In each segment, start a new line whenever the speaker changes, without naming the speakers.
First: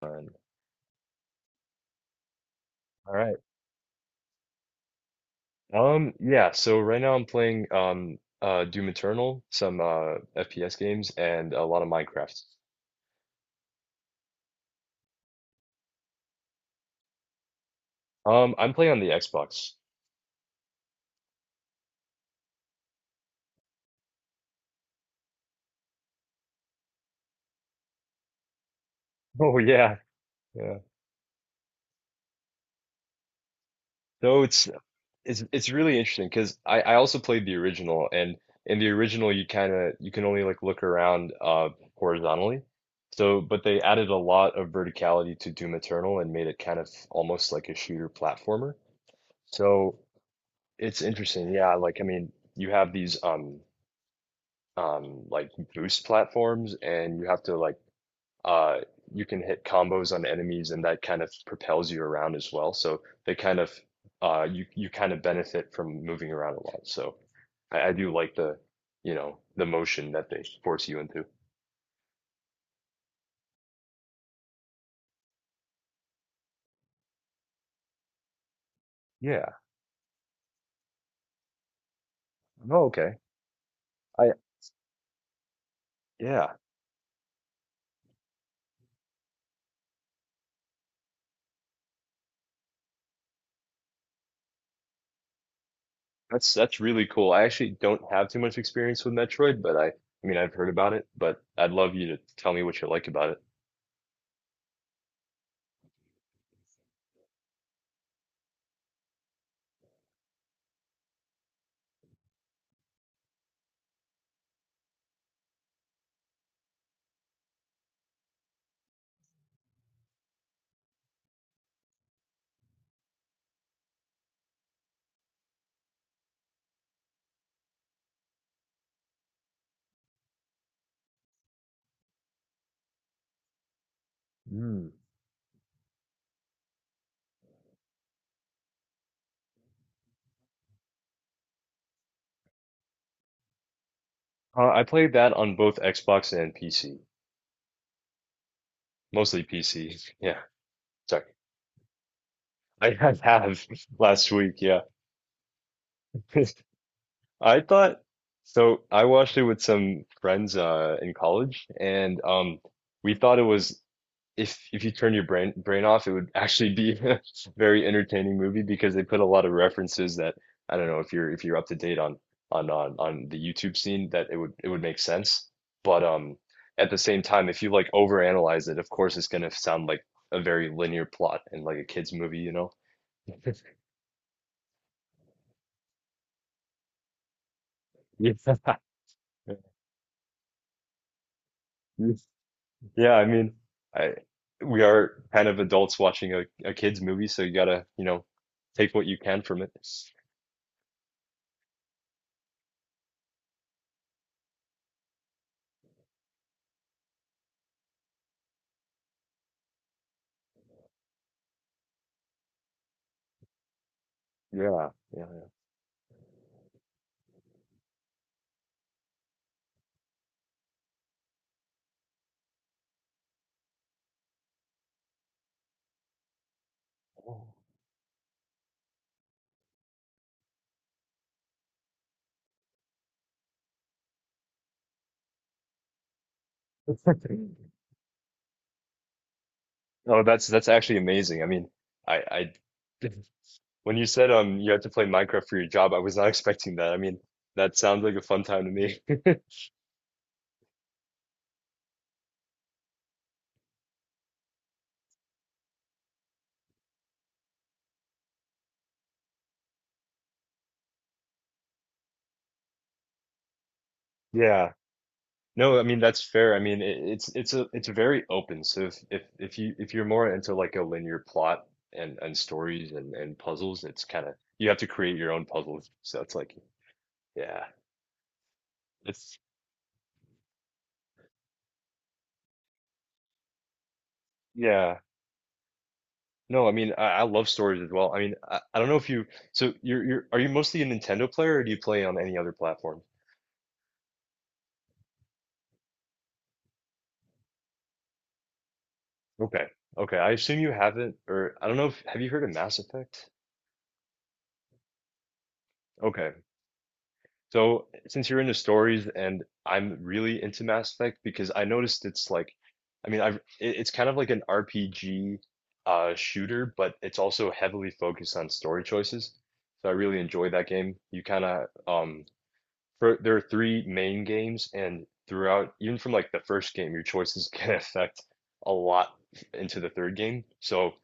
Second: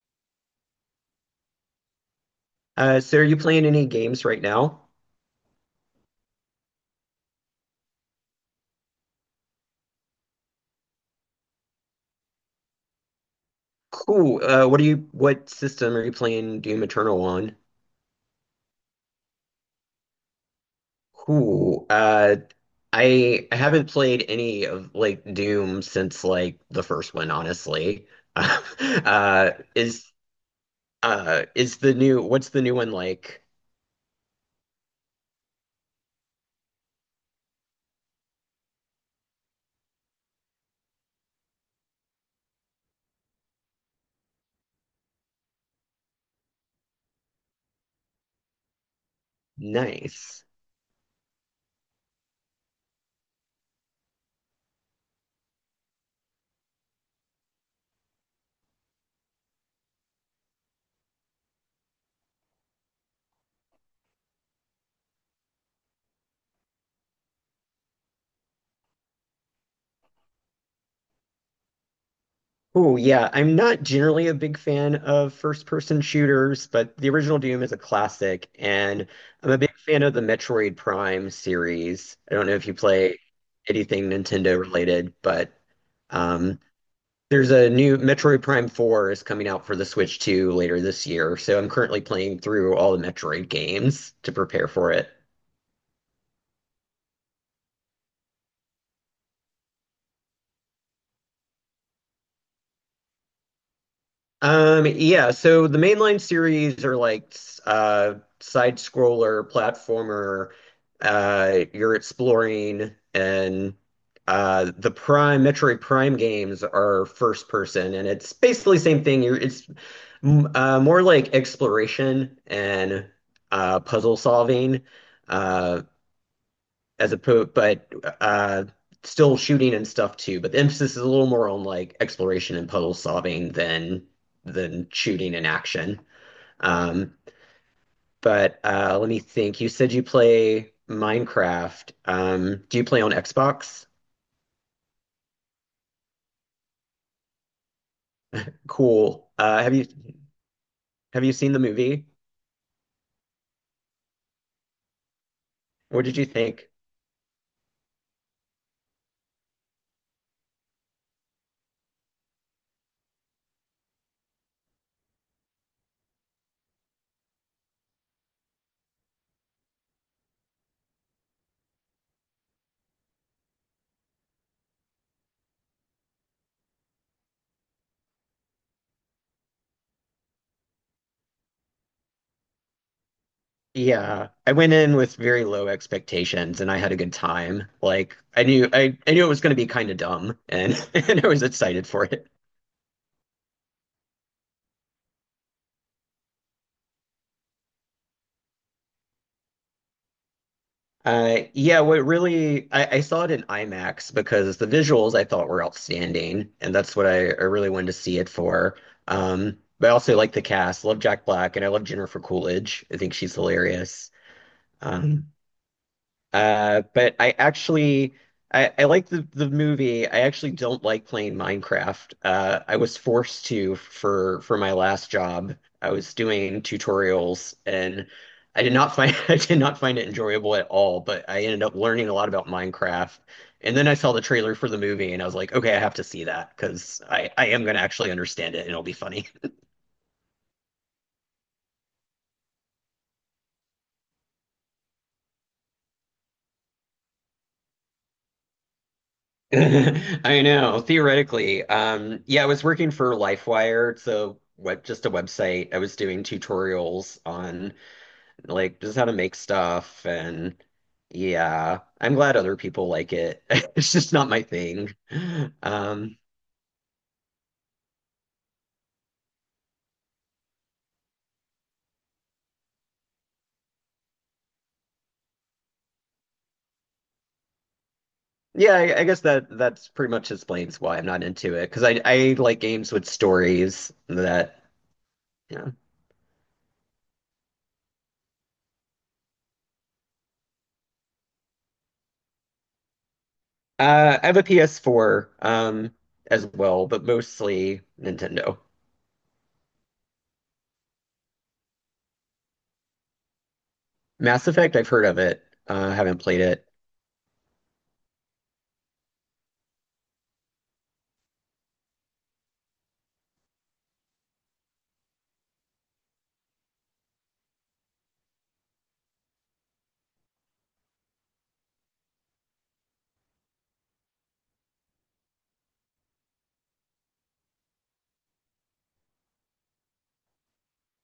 Fun.
Uh,
All
so are
right.
you playing any games right now?
Yeah, so right now I'm playing Doom Eternal, some FPS games and a lot of Minecraft.
Cool. What system are you playing Doom Eternal on?
I'm playing on the Xbox.
Cool. I haven't played any of like Doom since like the first one, honestly. Uh,
Oh yeah,
is
yeah.
is the new what's the new one like?
So it's it's really interesting because I also played the original, and in the original you can only like look around horizontally. But they added a lot of verticality to Doom Eternal and made it kind of almost like a shooter platformer. So
Nice.
it's interesting. Yeah, like you have these like boost platforms, and you have to uh you can hit combos on enemies and that kind of propels you around as well. So they you kind of benefit from moving around a lot. So I do like the the motion that they force you into.
Oh, yeah. I'm not generally a big fan of first-person shooters, but the original Doom is a classic, and
Yeah.
I'm a big fan of the Metroid Prime series. I don't know if you
Oh, okay.
play anything
I
Nintendo related, but
yeah.
um, there's a new Metroid Prime 4 is coming out for the Switch 2 later this year, so I'm currently playing through all the Metroid games to prepare for it.
That's really cool. I actually don't have too much experience with Metroid, but I've heard about it, but I'd love you to tell me what you like about it.
Yeah, so the mainline series are like uh side scroller platformer. You're exploring and the Prime Metroid Prime games are first person and it's basically the same thing. You're it's mm, more like exploration and puzzle solving. Uh as a po but uh Still shooting and stuff too, but the emphasis is a little more on like exploration and puzzle solving
Mm.
than shooting and action. Um, but Let me think. You said you play Minecraft. Do you play on Xbox?
I played that on both Xbox and PC.
Cool.
Mostly PC. Yeah.
Have
Sorry.
you seen the movie?
I have last week. Yeah.
What did you think?
I thought so. I watched it with some friends in college, and we thought it was, if you turn your brain off, it would actually be a very entertaining movie because they put a lot of references that I don't know if you're up to date on the YouTube scene, that it would make sense. But at the same time, if you like overanalyze it, of course it's gonna sound like a very linear plot and like a kid's movie, you know?
Yeah, I went in with very low expectations and I had a good time. Like
Yeah.
I knew I, I knew it was going to be kind of dumb and and I was excited for it.
Yeah, I mean, I we are kind of adults watching a kid's movie, so you gotta, you know, take what you can from it.
Yeah, I saw it in IMAX because the visuals I thought were outstanding, and that's what I really wanted to see it for. But I also like the cast. Love Jack Black, and I love Jennifer Coolidge. I think she's hilarious.
Yeah,
Um,
yeah,
but I actually I like the movie. I actually don't like playing Minecraft. I was forced to for my last job. I was doing
yeah.
tutorials and I did not find I did not find it enjoyable at all, but I ended up learning a lot about Minecraft. And then I saw the trailer for the movie and I was like, okay, I have to see that because I am going to actually understand it and it'll be funny.
Oh, that's actually amazing. I mean, I, I when you said you had to play Minecraft for your job, I was not expecting that. I mean, that sounds like a fun time to me.
I know, theoretically. Yeah, I was working for LifeWire. Just a website. I was doing tutorials on like just how to make stuff and yeah, I'm glad other people like it. It's just not my
Yeah.
thing.
No, I mean
Um,
that's fair. I mean it's very open. So if you if you're more into like a linear plot and stories and puzzles, it's kind of you have to create your own puzzles. So it's like yeah,
yeah, I guess
it's
that that's pretty much explains why I'm not into it because I like games with stories that
yeah.
yeah.
No, I mean I love stories as well. I mean I don't know if you you're are you mostly a Nintendo player, or do you play on any other platform?
I have a PS4 as well, but mostly Nintendo.
Okay, okay. I assume you haven't, or I don't know if have you heard of Mass Effect?
Mass Effect, I've heard of it. Haven't
Okay.
played it.
So, since you're into stories, and I'm really into Mass Effect because I noticed it's like, I mean, I've it, it's kind of like an RPG shooter, but it's also heavily focused on story choices. So I really enjoy that game. You kind of there are 3 main games, and throughout, even from like the first game, your choices can affect a lot into the third game. So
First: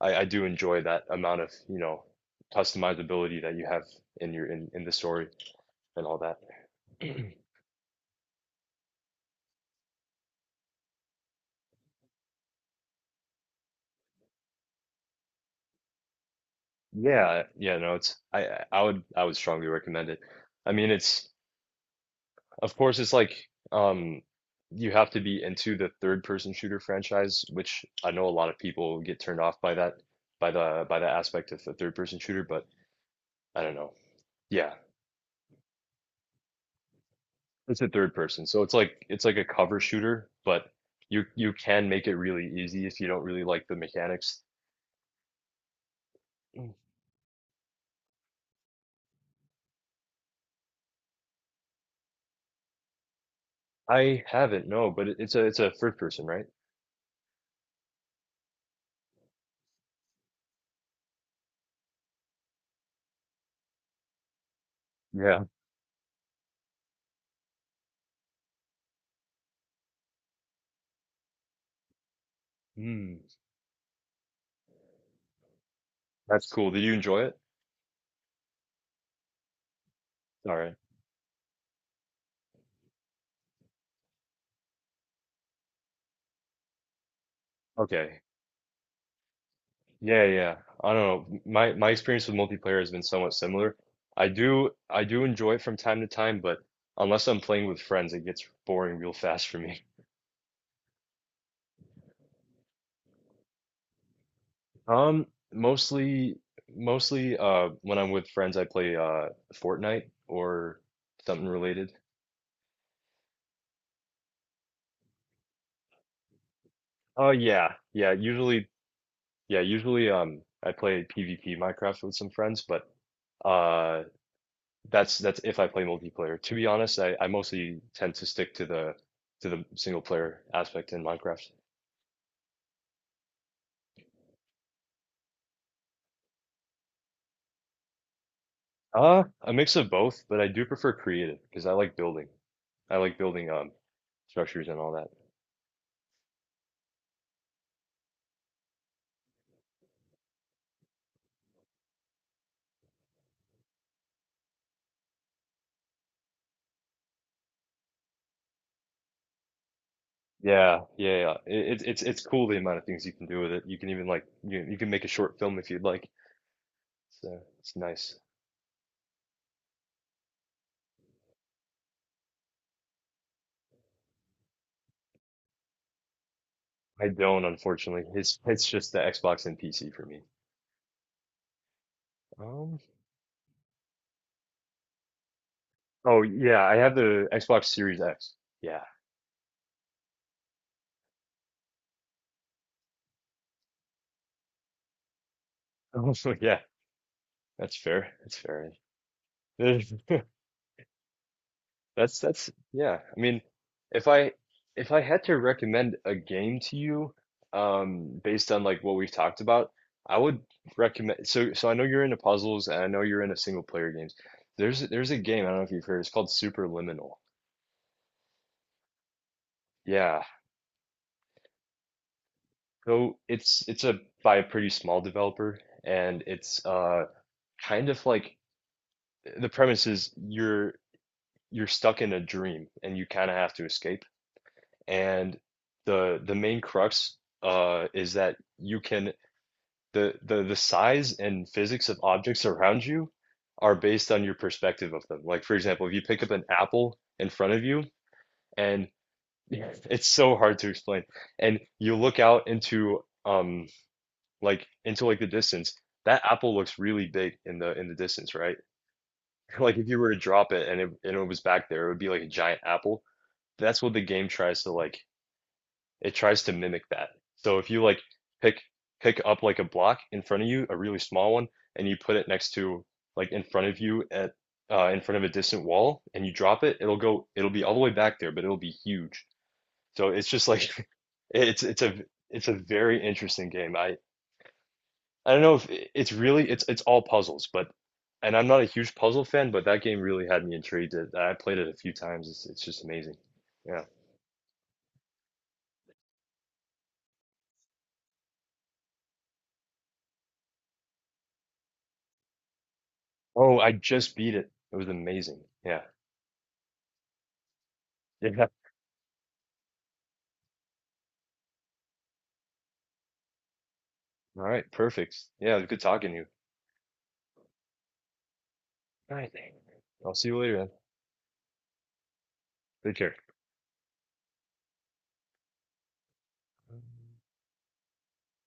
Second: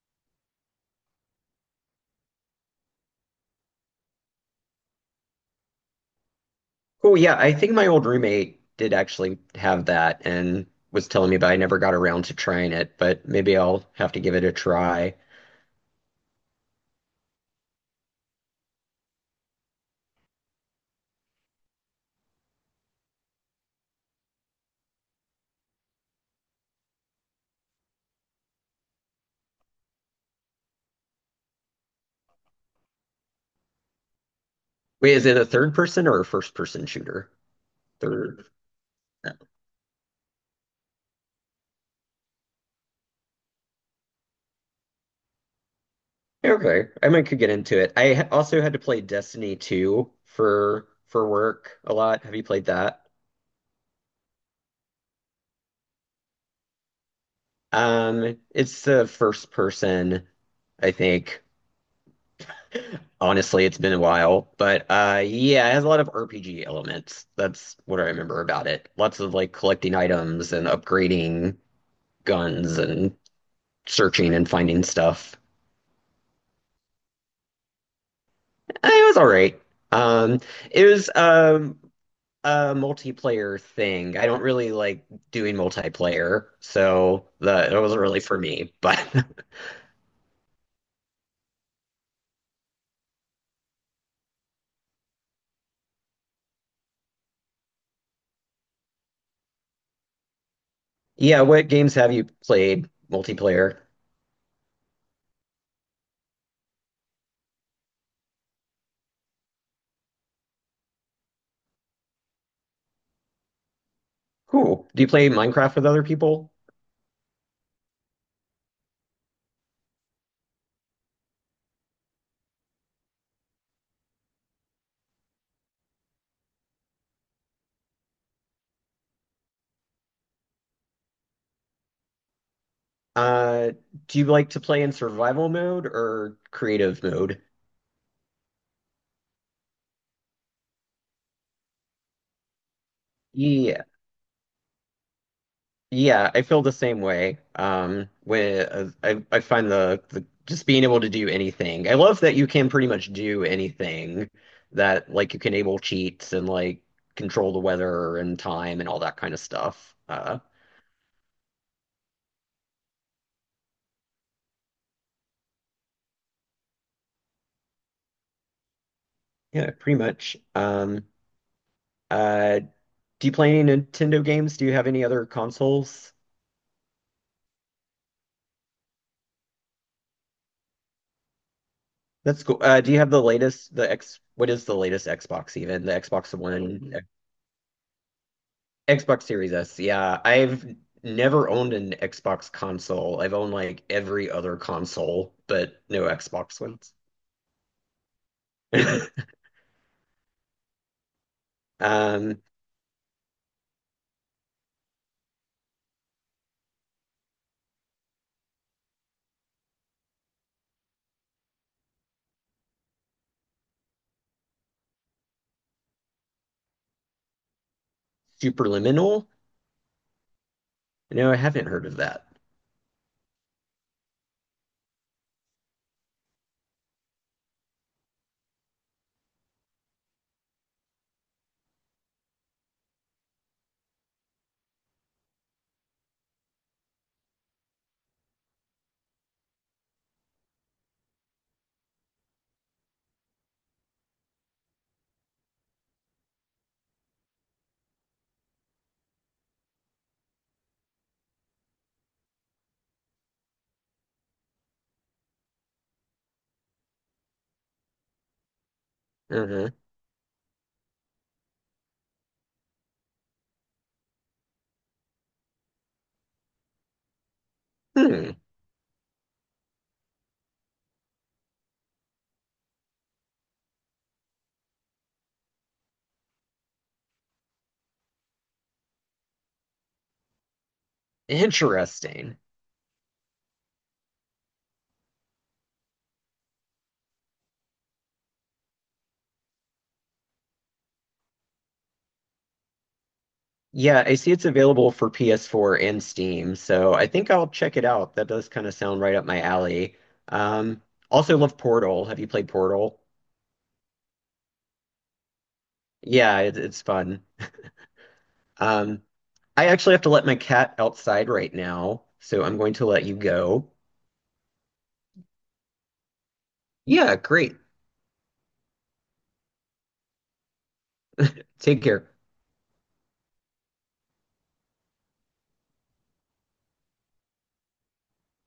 I do enjoy that amount of, you know, customizability that you have in your in the story and all that.
Oh yeah, I think my old roommate did actually have that and was telling me, but I never got around to trying it. But maybe I'll have to give it a try.
Yeah, yeah, no, it's I would strongly recommend it. I mean, it's of course it's like um you have to be into the third person shooter franchise, which I know a lot of people get turned off by that by the aspect of the third person shooter, but I don't know. Yeah,
Wait, is it a third person or a first person shooter?
it's a third
Third.
person. So it's like a cover shooter, but you can make it really easy if you don't really like the mechanics. Mm.
Okay, I might could get into it. Also had to play Destiny 2 for work a lot. Have you played that?
I haven't, no, but it's a first person, right?
It's the first person, I think. Honestly, it's been a while, but
Yeah.
yeah, it has a lot of RPG elements. That's what I remember about it. Lots of like collecting items and upgrading guns and
Hmm.
searching and finding stuff.
That's cool. Did you enjoy it?
Eh, it was all right. Um
All right.
it was a multiplayer thing. I don't really like doing multiplayer, so that it wasn't really
Okay.
for me. But
Yeah, yeah. I don't know. My experience with multiplayer has been somewhat similar. I do enjoy it from time to time, but unless I'm playing with friends, it gets boring real fast for me.
yeah, what games have you played multiplayer?
Um, mostly when I'm with friends, I play Fortnite or something related.
Cool. Do you play Minecraft with other people?
Oh yeah. Yeah, usually yeah, usually I play PvP Minecraft with some friends, but uh that's if I play multiplayer. To be honest, I mostly tend to stick to the single player aspect in Minecraft.
Uh, do you like to play in survival mode or creative mode?
A mix of both, but I do prefer creative because I like building. I like building
Yeah,
structures and all that.
yeah, I feel the same way. When I find the just being able to do anything. I love that you can pretty much do anything that like you can enable cheats and like control the weather and time and all that kind of stuff.
Yeah, yeah, yeah. It's cool the amount of things you can do with it. You can even you can make a short film if you'd like. So it's nice.
Yeah, pretty much. Uh, do you play any Nintendo games? Do you have any other consoles?
I don't, unfortunately. It's just the Xbox and PC for me.
That's cool.
Um.
Do you have the latest, the X, what is the latest Xbox even? The
Oh
Xbox
yeah, I
One,
have the Xbox Series X. Yeah.
Xbox Series S. Yeah, I've never owned an Xbox console. I've owned like every other console, but no
Oh, yeah.
Xbox ones.
That's fair. That's fair. That's
Um,
that's yeah. I mean, if I if I had to recommend a game to you, based on like what we've talked about, I would recommend. So I know you're into puzzles, and I know you're into single player games. There's a game I don't know if you've heard. It's called Superliminal.
Superliminal?
Yeah.
No, I haven't heard of that.
So it's a by a pretty small developer, and it's kind of like, the premise is you're stuck in a dream, and you kind of have to escape. And the main crux, is that you can the, the size and physics of objects around you are based on your perspective of them. Like for example, if you pick up an apple in front of you and yeah, it's so hard to explain, and you look out into into like the distance, that apple looks really big in the distance, right?
Uh-huh.
Like if you were to drop it, and it was back there, it would be like a giant apple. That's what the game tries to like it tries to mimic that. So if you like
Hmm.
pick pick up like a block in front of you, a really small one, and you put it next to like in front of you at in front of a distant wall, and you drop it, it'll go, it'll be all the way back there, but it'll be huge. So it's just like it's it's a
Interesting.
it's a very interesting game. I don't know if it's really it's all puzzles, but and I'm not a huge puzzle fan, but that game really had me intrigued. It- I played it a few times. It's just amazing. Yeah.
Yeah, I see it's available for PS4 and Steam, so I think I'll check it out. That does kind of sound right up my alley. Um, Also love Portal. Have you played Portal?
Oh, I just beat it. It was amazing. Yeah.
Yeah, it, it's fun.
Yeah.
Um, I actually have to let my cat outside right now, so I'm going to let you go.
All right, perfect. Yeah, it was good talking to you.
Yeah, great.
All right, I'll see you later then.
Take care.
Take care.